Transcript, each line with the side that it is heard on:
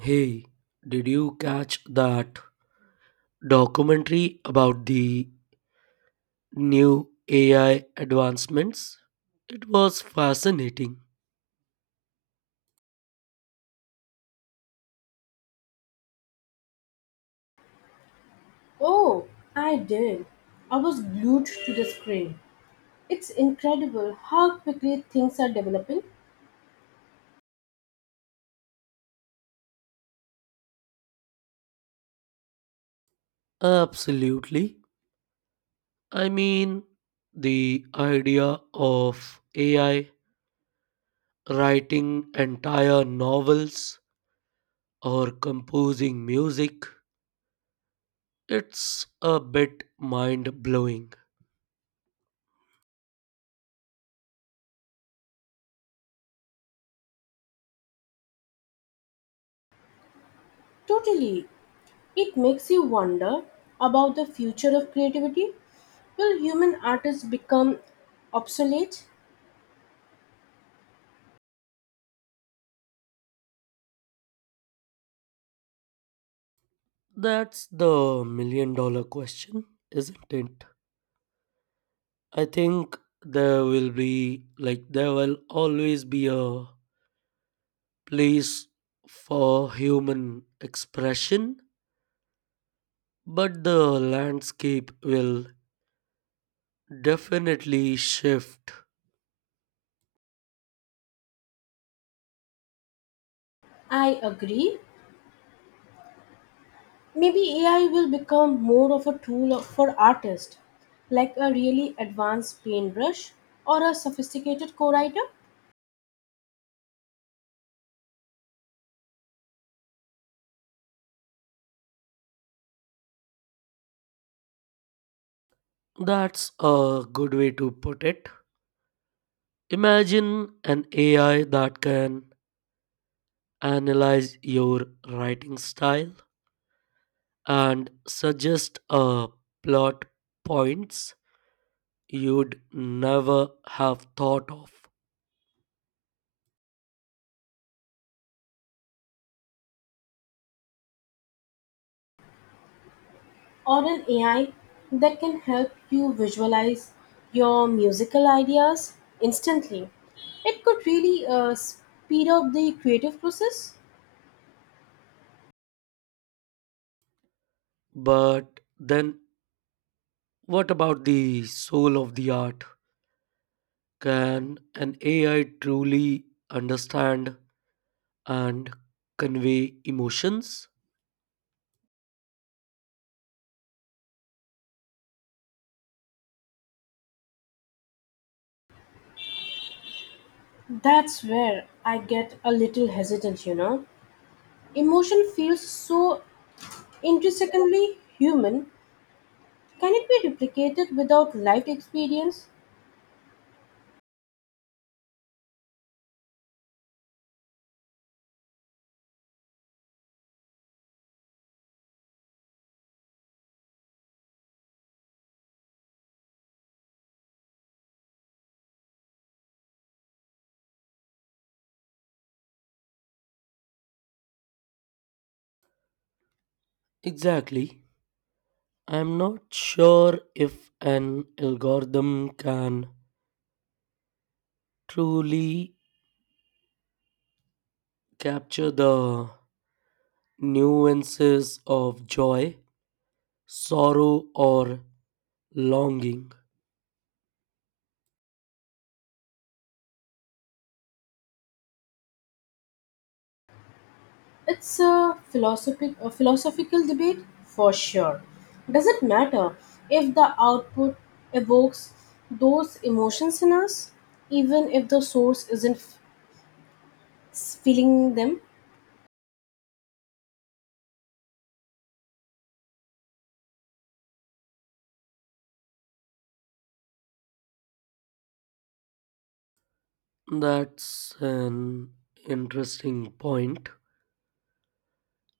right: Hey, did you catch that documentary about the new AI advancements? It was fascinating.
left: Oh, I did. I was glued to the screen. It's incredible how quickly things are developing.
right: Absolutely. I mean, the idea of AI writing entire novels or composing music, it's a bit mind blowing.
left: Totally. It makes you wonder about the future of creativity. Will human artists become obsolete?
right: That's the million dollar question, isn't it? I think there will always be a place for human expression, but the landscape will definitely shift.
left: I agree. Maybe AI will become more of a for artists, like a really advanced paintbrush or a sophisticated co writer.
right: That's a good way to put it. Imagine an AI that can analyze your writing style and suggest a plot points you'd never have thought of.
left: Or an AI that can help you visualize your musical ideas instantly. It could really speed up the creative process.
right: But then, what about the soul of the art? Can an AI truly understand and convey emotions?
left: That's where I get a little hesitant, you know. Emotion feels so intrinsically human. Can it be replicated without lived experience?
right: Exactly. I'm not sure if an algorithm can truly capture the nuances of joy, sorrow, or longing.
left: It's a philosophical debate for sure. Does it matter if the output evokes those emotions in us, even if the source isn't f- feeling them?
right: That's an interesting point.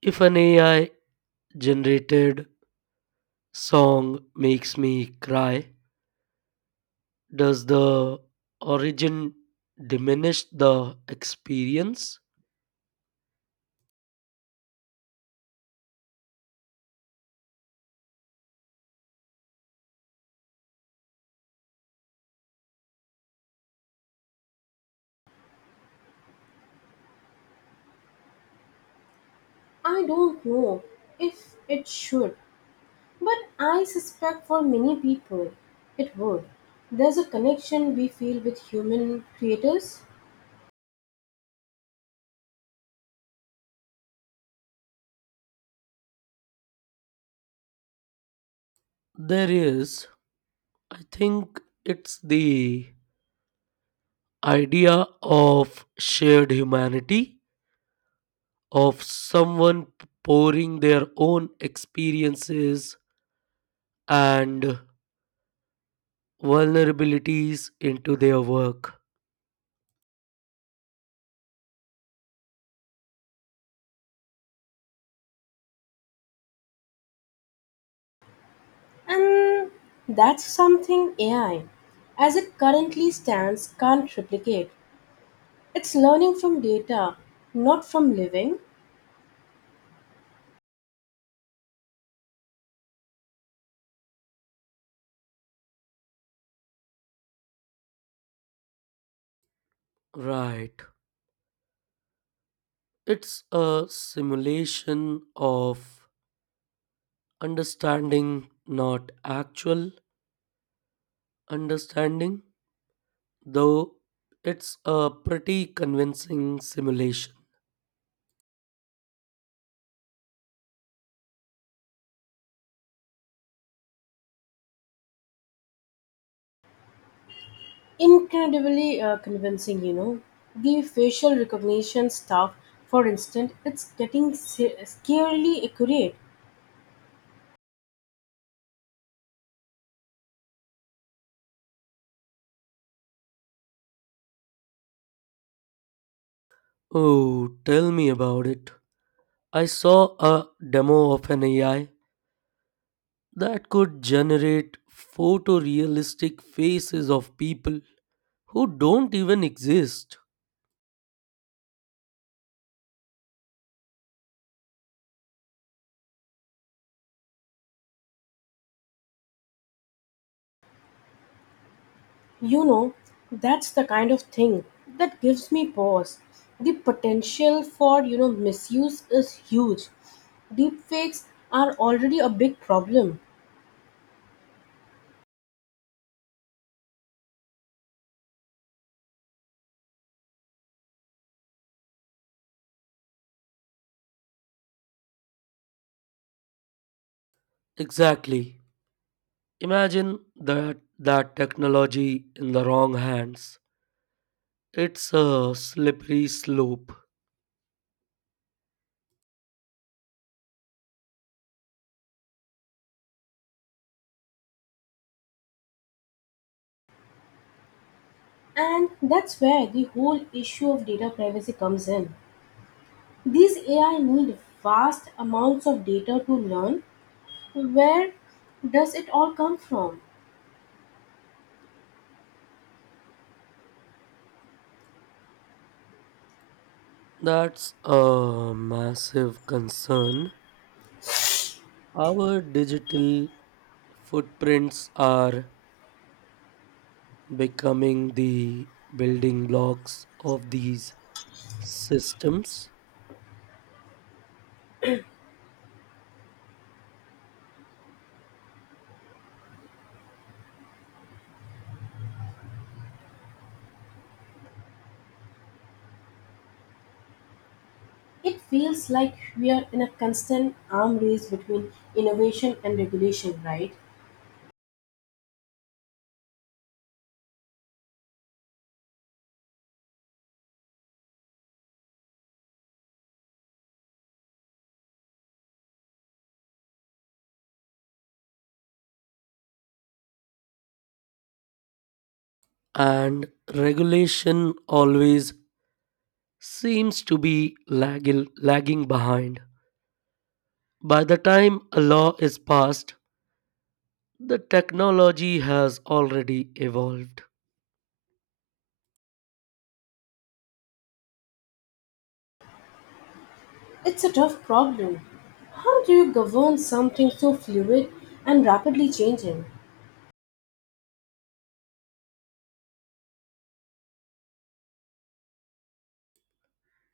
right: If an AI generated song makes me cry, does the origin diminish the experience?
left: I don't know if it should, but I suspect for many people it would. There's a connection we feel with human creators,
right: There is. I think it's the idea of shared humanity, of someone pouring their own experiences and vulnerabilities into their work.
left: and that's something AI, as it currently stands, can't replicate. It's learning from data, not from living.
right: Right. It's a simulation of understanding, not actual understanding, though it's a pretty convincing simulation.
left: Incredibly convincing, you know. The facial recognition stuff, for instance, scarily accurate.
right: Oh, tell me about it. I saw a demo of an AI that could generate photorealistic faces of people who don't even exist.
left: You know, that's the kind of thing that gives me pause. The potential for, you know, misuse is huge. Deepfakes are already a big problem,
right: Exactly. Imagine that technology in the wrong hands. It's a slippery slope.
left: and that's where the whole issue of data privacy comes in. These AI need vast amounts of data to learn. Where does it all come from?
right: That's a massive concern. Our digital footprints are becoming the building blocks of these systems,
left: It feels like we are in a constant arm race between innovation and regulation, right?
right: and regulation always seems to be lagging behind. By the time a law is passed, the technology has already evolved.
left: It's a tough problem. How do you govern something so fluid and rapidly changing?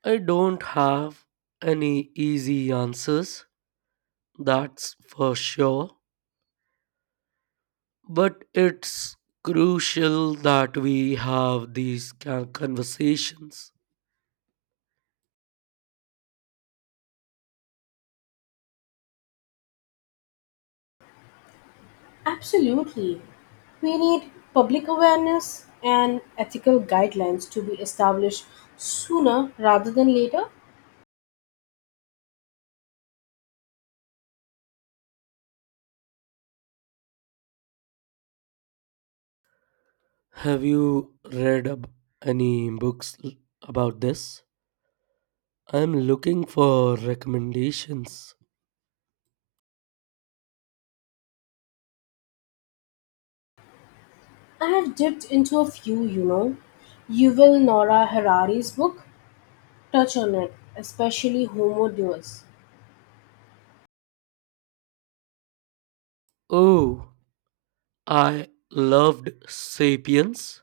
right: I don't have any easy answers, that's for sure. But it's crucial that we have these conversations.
left: Absolutely. We need public awareness and ethical guidelines to be established sooner rather than later.
right: Have you read any books about this? I'm looking for recommendations.
left: I have dipped into a few, you know. Yuval Noah Harari's book touch on it, especially Homo Deus.
right: Oh, I loved Sapiens.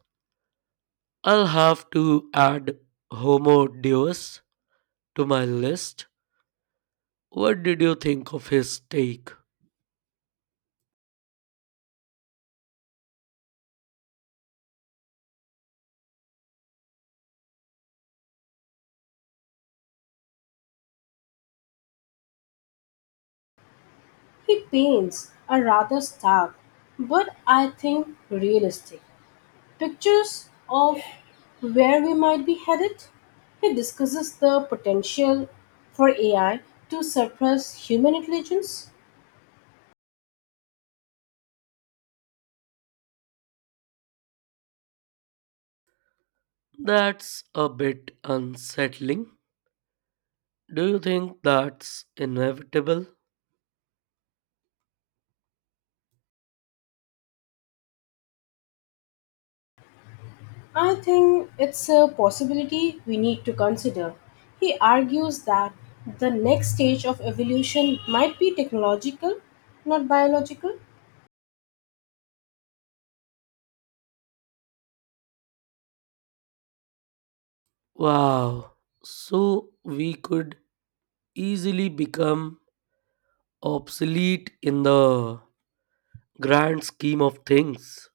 right: I'll have to add Homo Deus to my list. What did you think of his take?
left: He paints a rather stark, but I think realistic, pictures of where we might be headed. He discusses the potential for AI to surpass human intelligence.
right: That's a bit unsettling. Do you think that's inevitable?
left: I think it's a possibility we need to consider. He argues that the next stage of evolution might be technological, not biological.
right: Wow. So we could easily become obsolete in the grand scheme of things.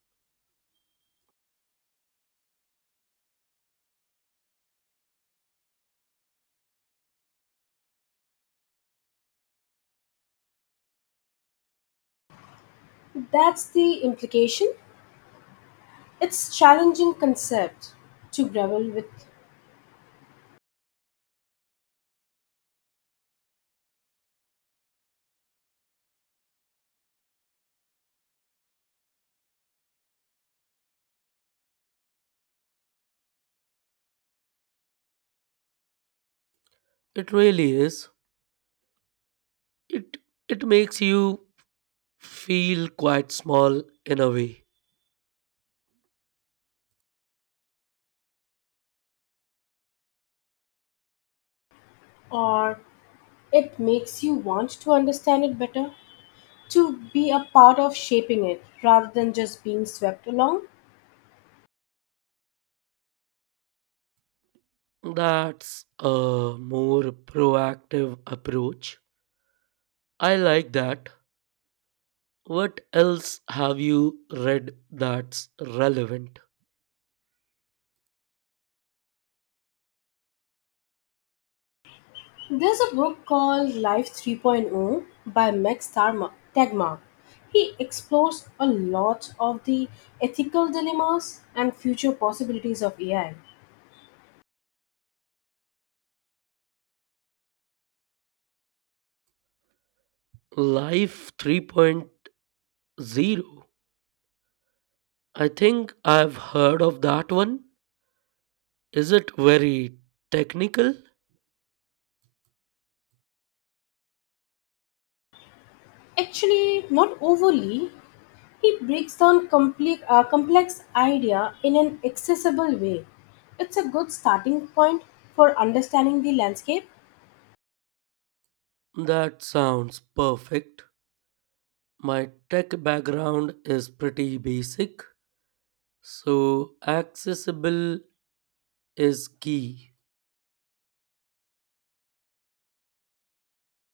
left: That's the implication. It's challenging concept to grapple with.
right: It really is. It it makes you feel quite small in a way.
left: Or it makes you want to understand it better, to be a part of shaping it rather than just being swept along.
right: That's a more proactive approach. I like that. What else have you read that's relevant?
left: There's a book called Life 3.0 by Tegmark. He explores a lot of the ethical dilemmas and future possibilities of AI.
right: Life three point zero. I think I've heard of that one. Is it very technical?
left: Actually, not overly, he breaks down complex idea in an accessible way. It's a good starting point for understanding the landscape.
right: That sounds perfect. My tech background is pretty basic, so accessible is key.